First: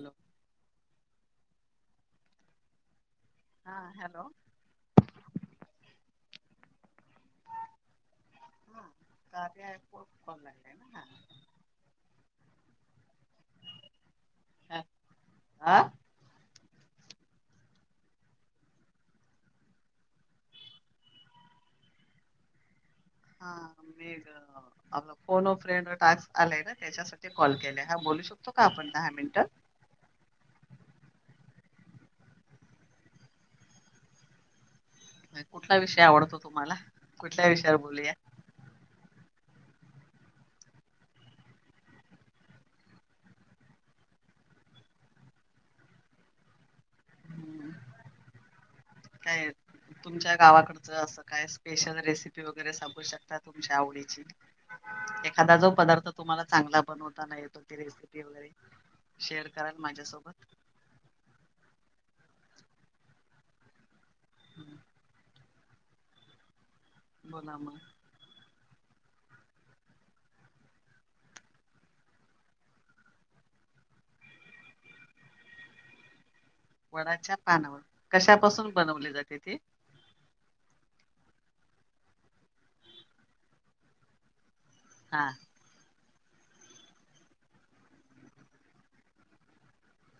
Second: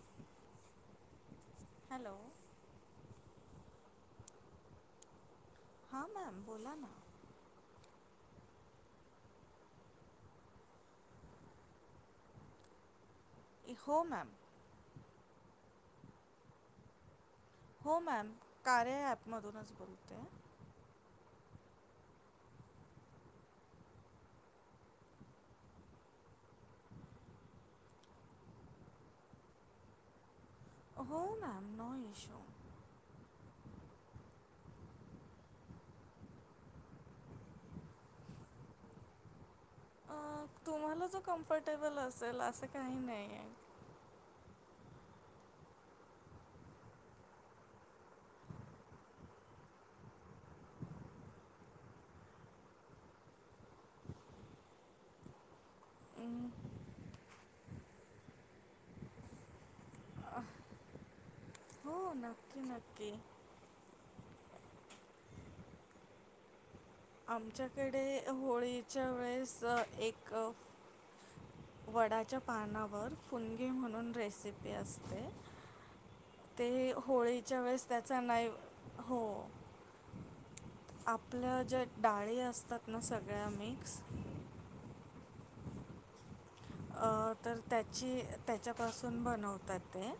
Hello. Hello. हा hello. हां ma'am बोला ना. हा, गाणे ऐकून बघाले ना. हो मॅम. आं, आह. हो मॅम, कार्य ॲपमधूनच बोलतेये. हा मेघ, अग फोन अ फ्रेंड टास्क आलाय ना त्याच्यासा ते कॉल केले हा बोलू शकतो का आपण दहा मिनिटं. हो मॅम, नो इश्यू. कुठला विषय आवडतो तुम्हाला? कुठल्या विषयावर बोलूया? अ तुम्हाला जो कम्फर्टेबल असेल, असं काही नाही ये. हम्म, [inaudible] [unintelligible] तुमच्या गावाकडचं असं काय स्पेशल रेसिपी वगैरे सांगु शकता तुमच्या आवडीची? एखादा जो पदार्थ तुम्हाला चांगला बनवताना येतो. रेसिपी वगैरे शेअर कराल माझ्यासोबत? अ हो नक्की नक्की हम्म. बोला मग आमच्याकडे होळीच्या वेळेस अ एक वडाच्या पानावर फुनगे म्हणून रेसिपी असते. ते वडाच्या होळीच्या पानावर, वेळेस त्याचा नाही कशापासून बनवले हो जाते ते? आपल्या ज्या डाळी असतात ना सगळ्या मिक्स हा. अ तर त्याची, त्यांच्यापासून बनवतात ते.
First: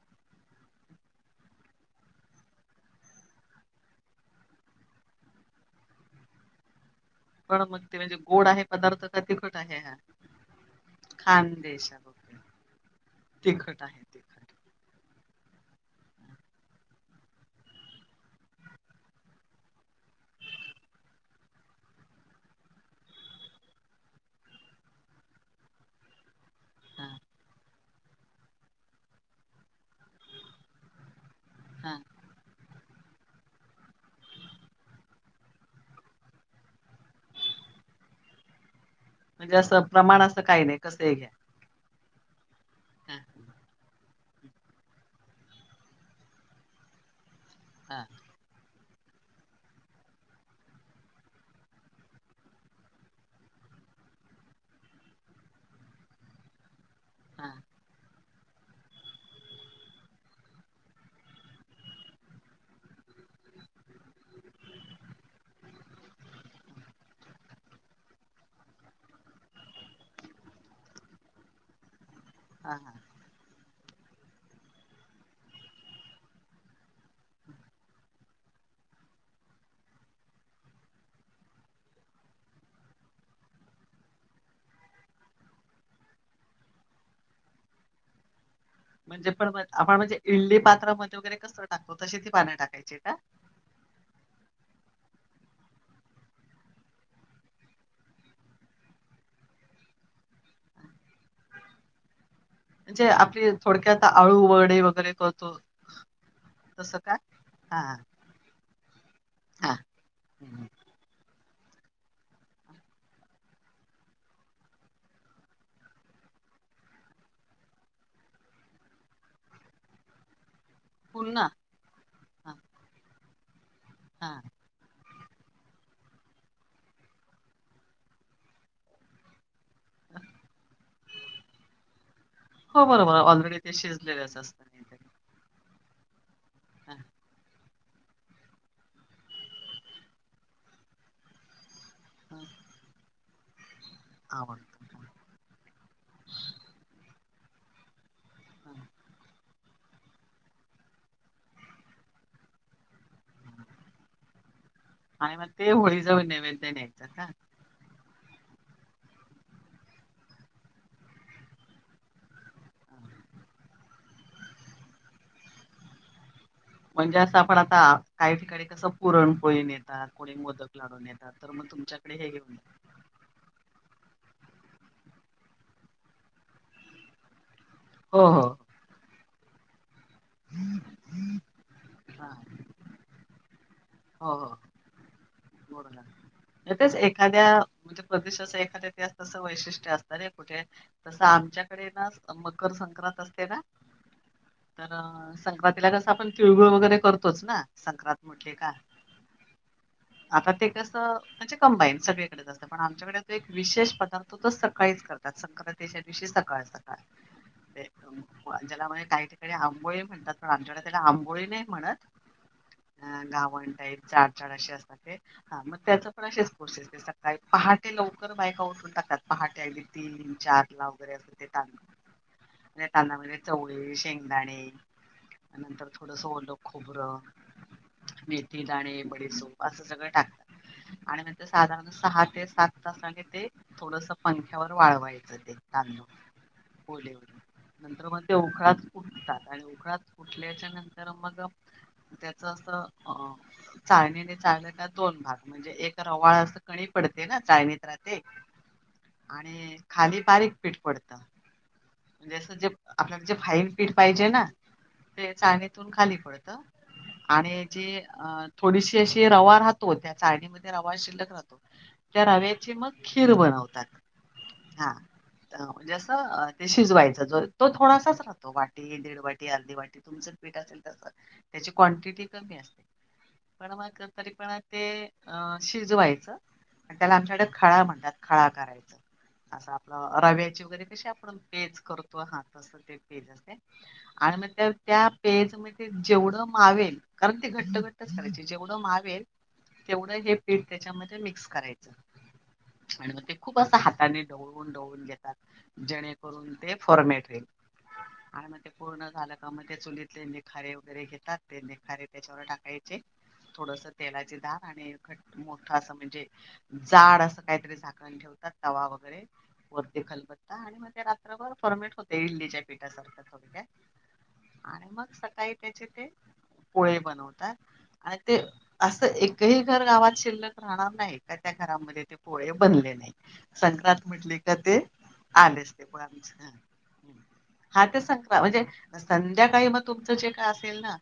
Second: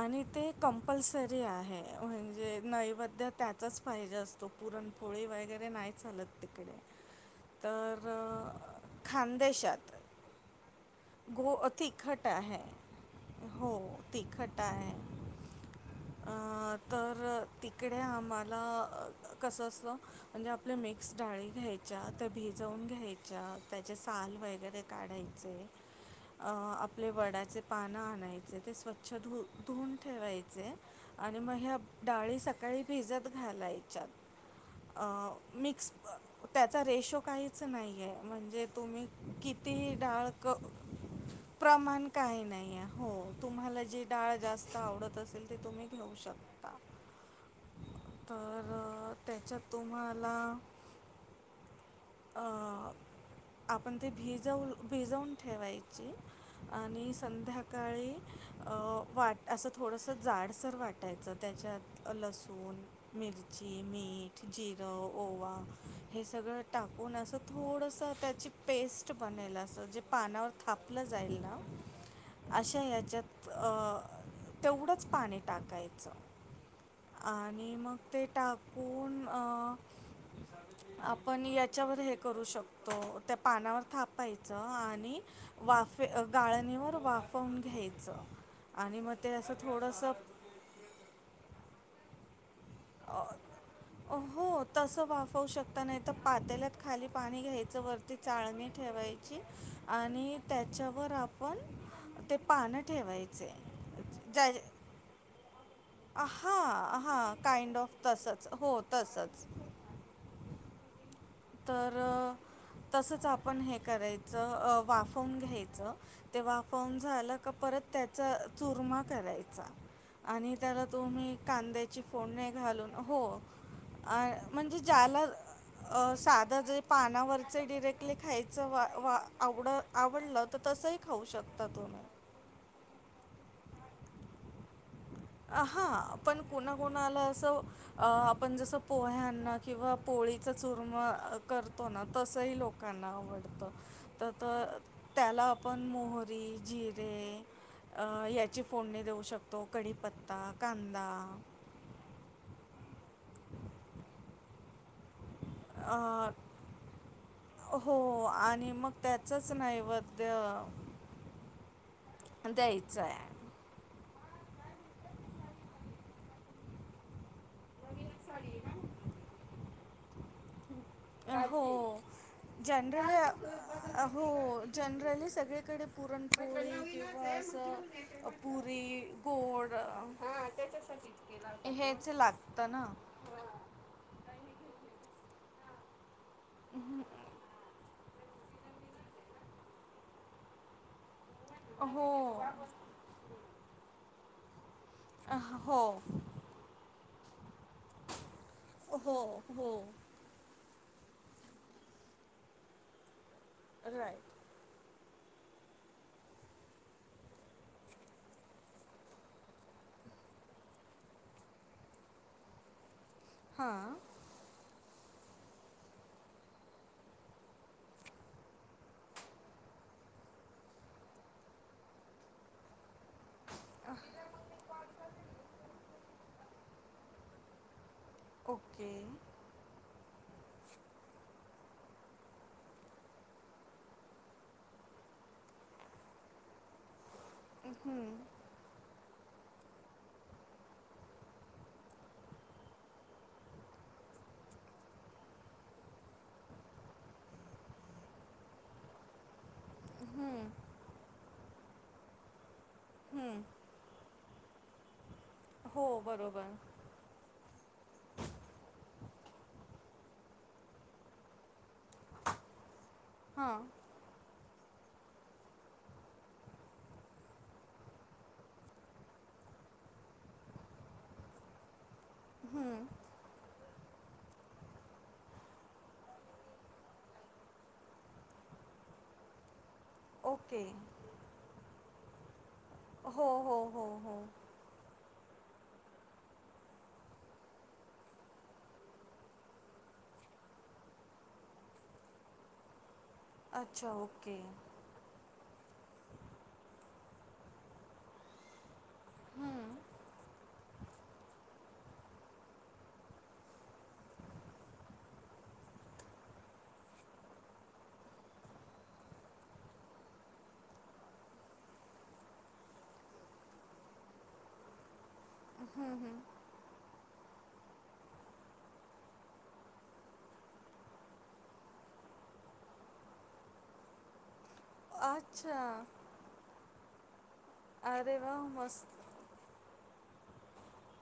आणि ते कंपल्सरी आहे म्हणजे नैवेद्य त्याचाच पाहिजे असतो. पुरणपोळी वगैरे नाही चालत तिकडे. [unintelligible] मग तर ते जे गोड अ, आहे पदार्थ का तिखट आहे? घो खानदेशात तिखट होते आहे. हो तिखट आहे तिखट आहे. [inaudible] अ तर तिकडे आम्हाला कसं असतं म्हणजे आपल्या मिक्स डाळी घ्यायच्या, त्या भिजवून घ्यायच्या, त्याचे साल वगैरे काढायचे अं हा आपले वडाचे पानं आणायचे. ते स्वच्छ धुून ठेवायचे. आणि मग ह्या हा डाळी सकाळी भिजत घालायच्या मिक्स त्याचा रेशो काहीच नाही आहे. म्हणजे तुम्ही म्हणजे कीती असं ही प्रमाण डाळ असं क काही नाही कसं ही घ्या प्रमाण काही नाही आहे. हा हो तुम्हाला जे डाळ जास्त आवडत असेल ते तुम्ही घेऊ शकता. हा. तर त्याच्यात तुम्हाला अ आपण ते भिजऊ भिजऊन ठेवायची आणि हा संध्याकाळी अ वाट असं थोडंसं जाडसर वाटायचं त्याच्यात लसूण मिरची, मीठ, जिरं, ओवा हे सगळं टाकून असं थोडस त्याची पेस्ट बनल असं जे पानावर थापलं जाईल ना हा अशा हा ह्याच्यात अ तेवढंच पाणी टाकायचं. आणि मग ते टाकून आ आपण याच्यावर हे करू शकतो त्या पानावर थापायचं आण णि वाफे गाळणीवर वाफवून घ्यायचं. आणि मग म्हणजे ते पण असं आपण थोडंसं म्हणजे इडली पात्रामध्ये वगैरे कसं टाकतो तशी ती पाण्यात टाकायची? का [unintelligible] हो तसं वाफवू शकता नाही तर पातेल्यात खाली पाणी घ्यायचं वरती चाळणी ठेवायची आणि त्याच्यावर आपण ते पानं म्हणजे आपली ठेवायचे थोडक्यात आळू वगडे वगैरे करतो. आहा तसं का हा काइंड हा ऑफ तसच हो तसच. हम् तर तसंच आपण हे करायचं वाफवून घ्यायचं. ते वाफवून झालं का परत त्याचा चुरमा करायचा. आणि त्याला तुम्ही पुन्हा कांद्याची फोडणे हा घालून हो. आ हा म्हणजे ज्याला अ साधं जे पानावरचे डिरेक्टली खायचं वा वा आवड आवडलं तर तसंही खाऊ शकता तुम्ही. हो बरोबर ऑल रेडी ते शिजलेलेच असतात. हा पण कोणा हा, कोणाला असं अ आपण जसं पोह्यांना किंवा पोळीचा चुरम करतो ना हा. तसही लोकांना आवडतं त त आवडतं हा, त्याला आपण मोहरी जिरे याची हा. फोडणी देऊ शकतो कढीपत्ता, कांदा. [inaudible] आणि मग ते होळी जवळ अ, नैवेद न्यायचा का? हो आणि मग त्याचच नैवैद्य द्यायचं आहे. म्हणजे असं आपण आता काही ठिकाणी कसं पुरण पोळीून येतात कोणी मोदक लाढू नेतात. तर हो मग तुमच्याकडे हे घेऊन हो जनरली सगळीकडे पुरणपोळी किंवा हो असं हो. पुरी गोड त्या हेच हा लाग तना हो एखाद्या प्रश एखाद्या ते अससं वैशिष्ट्य असत रे कुठे तसं आम मच्याकडे ना हो मकर संक्रांत असते ना? तर संक्रांतीला कस हो आपण तिळगुळ वगैरे करतोच ना संक्रांत म्हटले का. हो हो आता ते कसं म्हणजे कंबाईन सगळीकडे असतं पण आमच्याकडे त एक विशेष पदार्थ राईट तर सकाळीच करत संक्रांतीच्या दिवशी सकाळ सकाळ. ते ज्याला म्हणजे काही ठिकाणी आंबोळी म्हणतात पण आमच्याकड त्याला आंबोळी नाही म्हणत. अ गावण हां टाईप [unintelligible] पण असेच कोर्सेस सकाळी पहाटे लवकर बायका उठून टाकात पहाटे अगदी तीन चार ला वगैरे अस देतात म्हणजे चवळे शेंगदाणे नंतर थोडस ओलं खोबरं, मेथी ओके दाणे, बडेसो असं सगळं टाक आणि नंतर साधारण सहा ते सात तासाने ते थोडस पंख्यावर वाळवायचं. [unintelligible] नंतर हं, मग ते उकडात फुटतात आणि उकडात फुठल्याच्या नंतर मग त्याच अस अ चाळणी आणि चाळण्याचा दोन भाग म्हणजे एक तर वाळ असं कमी पडते ना चाळणीत राहते आणि खाली हं, बारीक पीठ पडतं. म्हणजे अस जे आपल्याला जे हं. फाईन पीड पाहिजे ना ते हो चाळणीतून खाली बरोबर पडतं. आणि हेचि अ थोडीशी अशी रवा राहतो त्या चाळनीमध्ये रवा शिल्लक राहतो त्या रव्याची मग खीर हां बनवतात हा म्हणजे अस ते शिजवायच जो तो थोडासाच राहतो वाटी दीड वाटी अर्धी वाटी तुमचं पीठ त्याची कॉन्टिटी कमी असते. हं, पण मग तरी पण ते अ शिजवायचं आणि त्याला आमच्याकड खळा म्हणतात खळा करायच असं आपल ओके रव्याची वगैरे कशी आपण पेज करतो हा तस हो हो हो हो आणि नंतर त्या पेज मध्ये जेवढं मावेल कारण ते घट्ट घट्टच करायचे जेवढं मावेल तेवढं हे पीठ त्याच्यामध्ये मिक्स करायचं आणि मग ते खूप असा अच्छा हाताने ओके ढवळून ढवळून घेतात जणे करून ते फॉर्मेट होईल आणि मग पूर्ण झालं का मग हं, ते चुलीतले निखारे वगैरे घेतात ते निखारे त्याच्यावर टाकायचे थोडस तेलाची धार आणि खट मोठ अस म्हणजे जाड असं काहीतरी झाका ठेवात तवा वगैरे वरती खलबत्ता आणि रात्रभर फर्मेट होते इडलीच्या पीठासारख थोडक्यात आणि मग नाही त्याचे हं, ते हं. पोळे बनवतात. आणि ते असं एकही घर गावात शिल्लक राहणार नाही का त्या घरामध्ये ते पोळे बनले नाही संक्रांत म्हटल की त्यात ते आलेच अच्छा कि मग हा तेच अरे वा संक्रांत म्हणजे मस्त संध्याकाळी मग तुमचं जे काय असेल ना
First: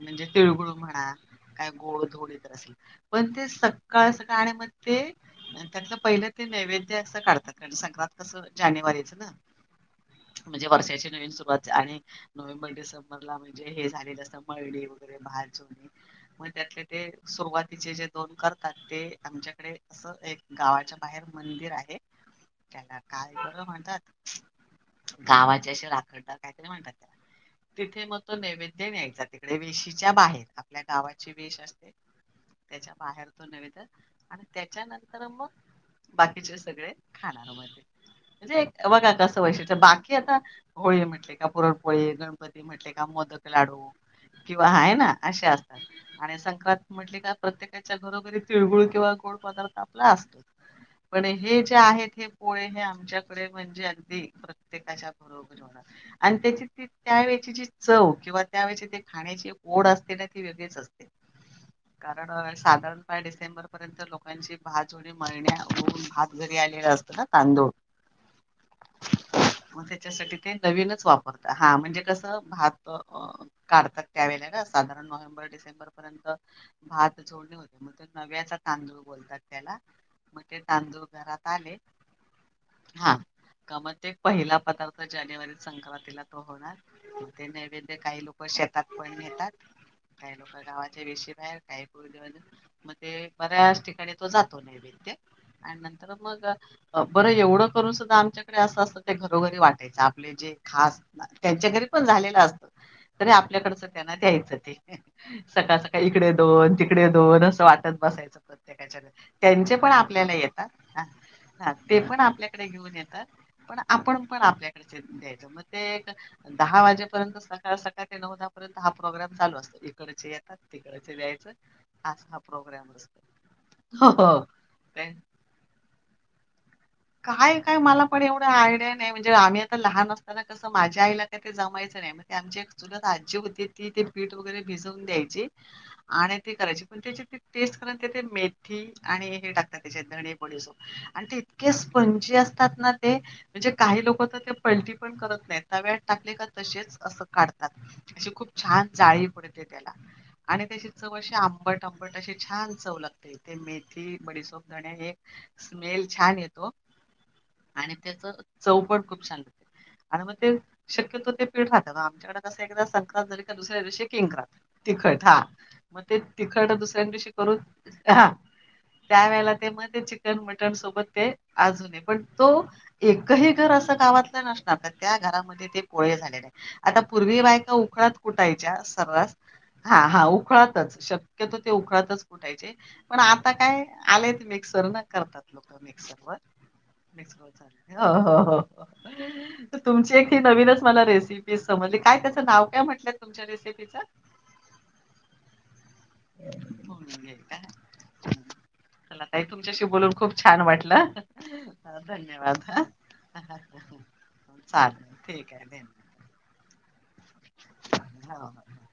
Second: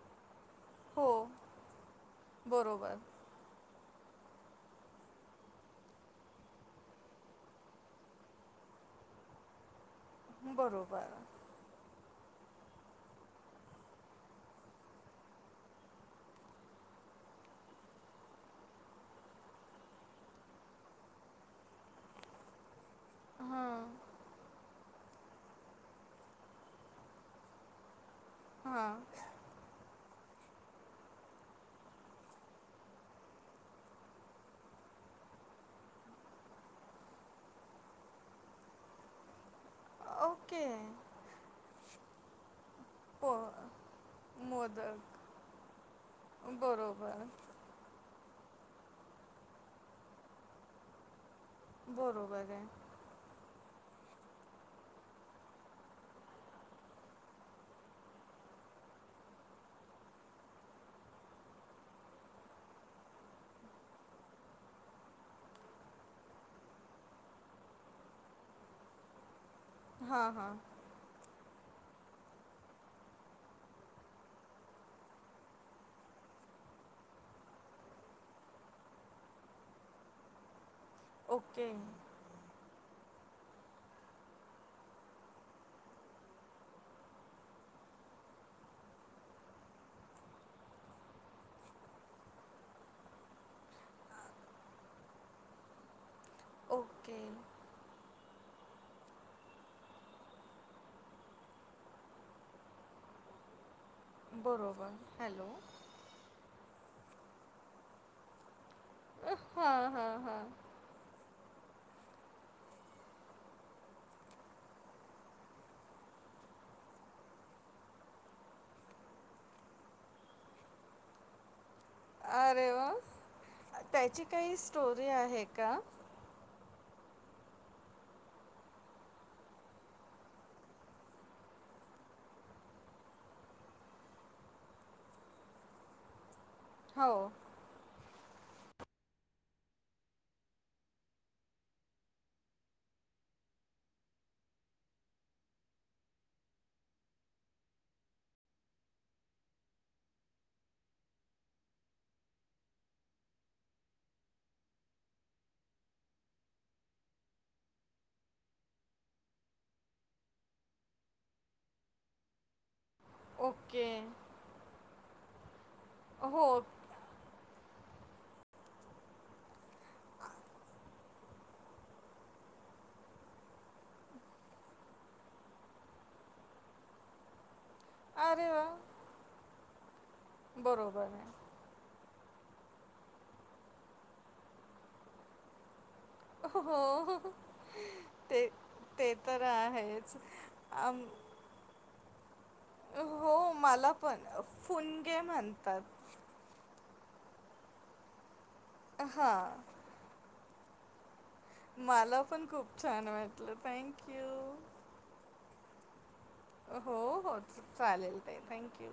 म्हणजे तिळगुळू हो म्हणा काय गोड धोड तर असेल बरोबर पण ते सकाळ सकाळी बनते त्यातलं पहिलं ते नैवेद्य असं काढतात कार संक्रांत कसं जानेवारीत म्हणजे वर्षाची बरोबर नवीन सुरुवात आणि नोव्हेंबर डिसेंबरला म्हणजे हे झालेलं असत मळणी वगैरे मग त्यातले ते सुरुवातीचे जे दोन करतात ते आमच्याकडे असं एक गावाच्या बाहेर मंदिर आहे त्याला काय बरं हां म्हणतात गावाचे असे राखनदार काहीतरी म्हणतात त्याला तिथे मग तो नैवेद्य हां न्यायचा तिकडे विशीच्या बाहेर आपल्या गावाची विश असते त्याच्या बाहेर तो नैवेद्य आणि त्याच्या नंतर मग बाकीचे सगळे खाणार म्हणजे बघा कस वैशिष्ट बाकी आता ओके होळी म्हटले का पुरणपोळी गणपती म्हटले का पो मोदक लाडू किंवा आहे ना मोदक असे असतात आणि संक्रांत म्हटली बरोबर का प्रत्येका च्या घरोघरी तिळगुळ किंवा गोड पदार्थ आपला असतो. पण हे जे आहेत हे बरोबर पोळे हे आहे आमच्या म्हणजे अगदी प्रत्येकाच्या बरोबर होणार आणि त्याचीच त्यावेेळची जी चव किंवा त्यावेेळेची ते खाण्याची ओढ असते ना ती वेगळीच असते. कारण साधारणता डिसेंबर पर्यंत लोकांची भाजुडी मळण्यावरून भात घरी आलेला असत ना तांदूळ मग हां त्याच्यासाठी हां ते नवीनच वापर हा म्हणजे कस भात काढतात त्या वळेलाना साधारण नोव्हेंबर डिसेंबर बर पर्यंत भात जोडणी मग तो नव्याचा तांदूळ बोलतात त्याला मग ते तांदूळ घरात ओके आले हा का म ते पहिला पदार्थ जानेवारीत संक्रांतीला तो होणार ते नैवेद्य काही लोक शेतात पण येतात. काय लोक गावाच्या वेशीी बाहेर काय प देऊ. म ते बऱ्याच ठिकाणी तो जातो नैवेद्य आणि नंतर मग. ओके कर सुद्धा आमच्याकडे अस अस ते घरोघरी वाटयचं आपले. ते खास त्यांच्या घरी पण झालेला असतं ते आपल्या. त्यांना द्यायच ते बरोबर हॅलो सकाळ सकाळ. का इकडे दोन तिकडे दोन असं वाटत बसायचं प्रत्येकाच्या त्यांचे हां पण हां आपल्याला हां येतात. ह हा ते पण आपल्याकडे घेऊन येतात पण आपण पण आपल्याकडे द्यायचं मग ते. दहा वाजेपर्यंत सकाळ सकाळ ते नऊ दहा पर्यंत हा प्रोग्राम चालू असतो इकडचे. तिकड दयच असा हा अरे वा प्रोग्रामतो. हे का. काय काय मला पण एवढं आयडिया नाही म्हणजे आम्ही आता लहान असताना कसं माझ्या आईला काय ते जमायचं नाही. आमची एक चुलत आजी होती ती ते पीठ वगैरे भिजवून द्यायची. आणि ते करायची पण हो त्याची. टेस्ट कर तेथ ते मेथी आणि हे टाकतात त्याचे धणे बडीशेप आणि ते स्पंजी असतात ना ते. म्हणजे काही लोक तर ते पलटी पण करत नाही तव्यात टाकले का तसेच असं काढतात. अशी खूप छान जाळी पडते त्याला. आणि त्याची चवशी आंबट आंबट अ छान चव लागते ते. मेथी बडीसोप धने एक स्मेल छान येतो. आणि त्याचं चौपट खूप चांगलं. आणि मग ते शक्यतो ते पीठ राहतना आमच्याकडे कस एकदा का दुसऱ्या ओके दिवशी किंात तिखट हा मग ते हो तिखटस. करून त्या वेळेला ते मग ते चिकन मटन सोबत ते. अजूने पण तो. एकही घर असं गावातलं नसणार तर त्या घरामध्ये ते पोळे झालेले आहे. आता पूर्वी बाय का. उखळात अरे वा कुठायच्या सर्रास हा हा उखळातच बरोबर शक्यतो ते उखळातच. कुठायचे पण आता काय आलेत मिक्सर न करतात लोक मिक्सर व हो हो. ते ते तर तुमची आहेच एक ही नवीनच मला आम रेसिपी. समजली काय त्याचं नाव काय म्हटलंय तुमच्या हो मला रेसिपीचं. पण फुनगे म्हणतात. का चलाई हां तुमच्याशी बोलून खूप छान वाटलं. मला पण धन्यवाद खूप छान वाटलं थँक्यू चालेल ठीक आहे धन्य. हो हो चालेल ते हो हो. Thank you.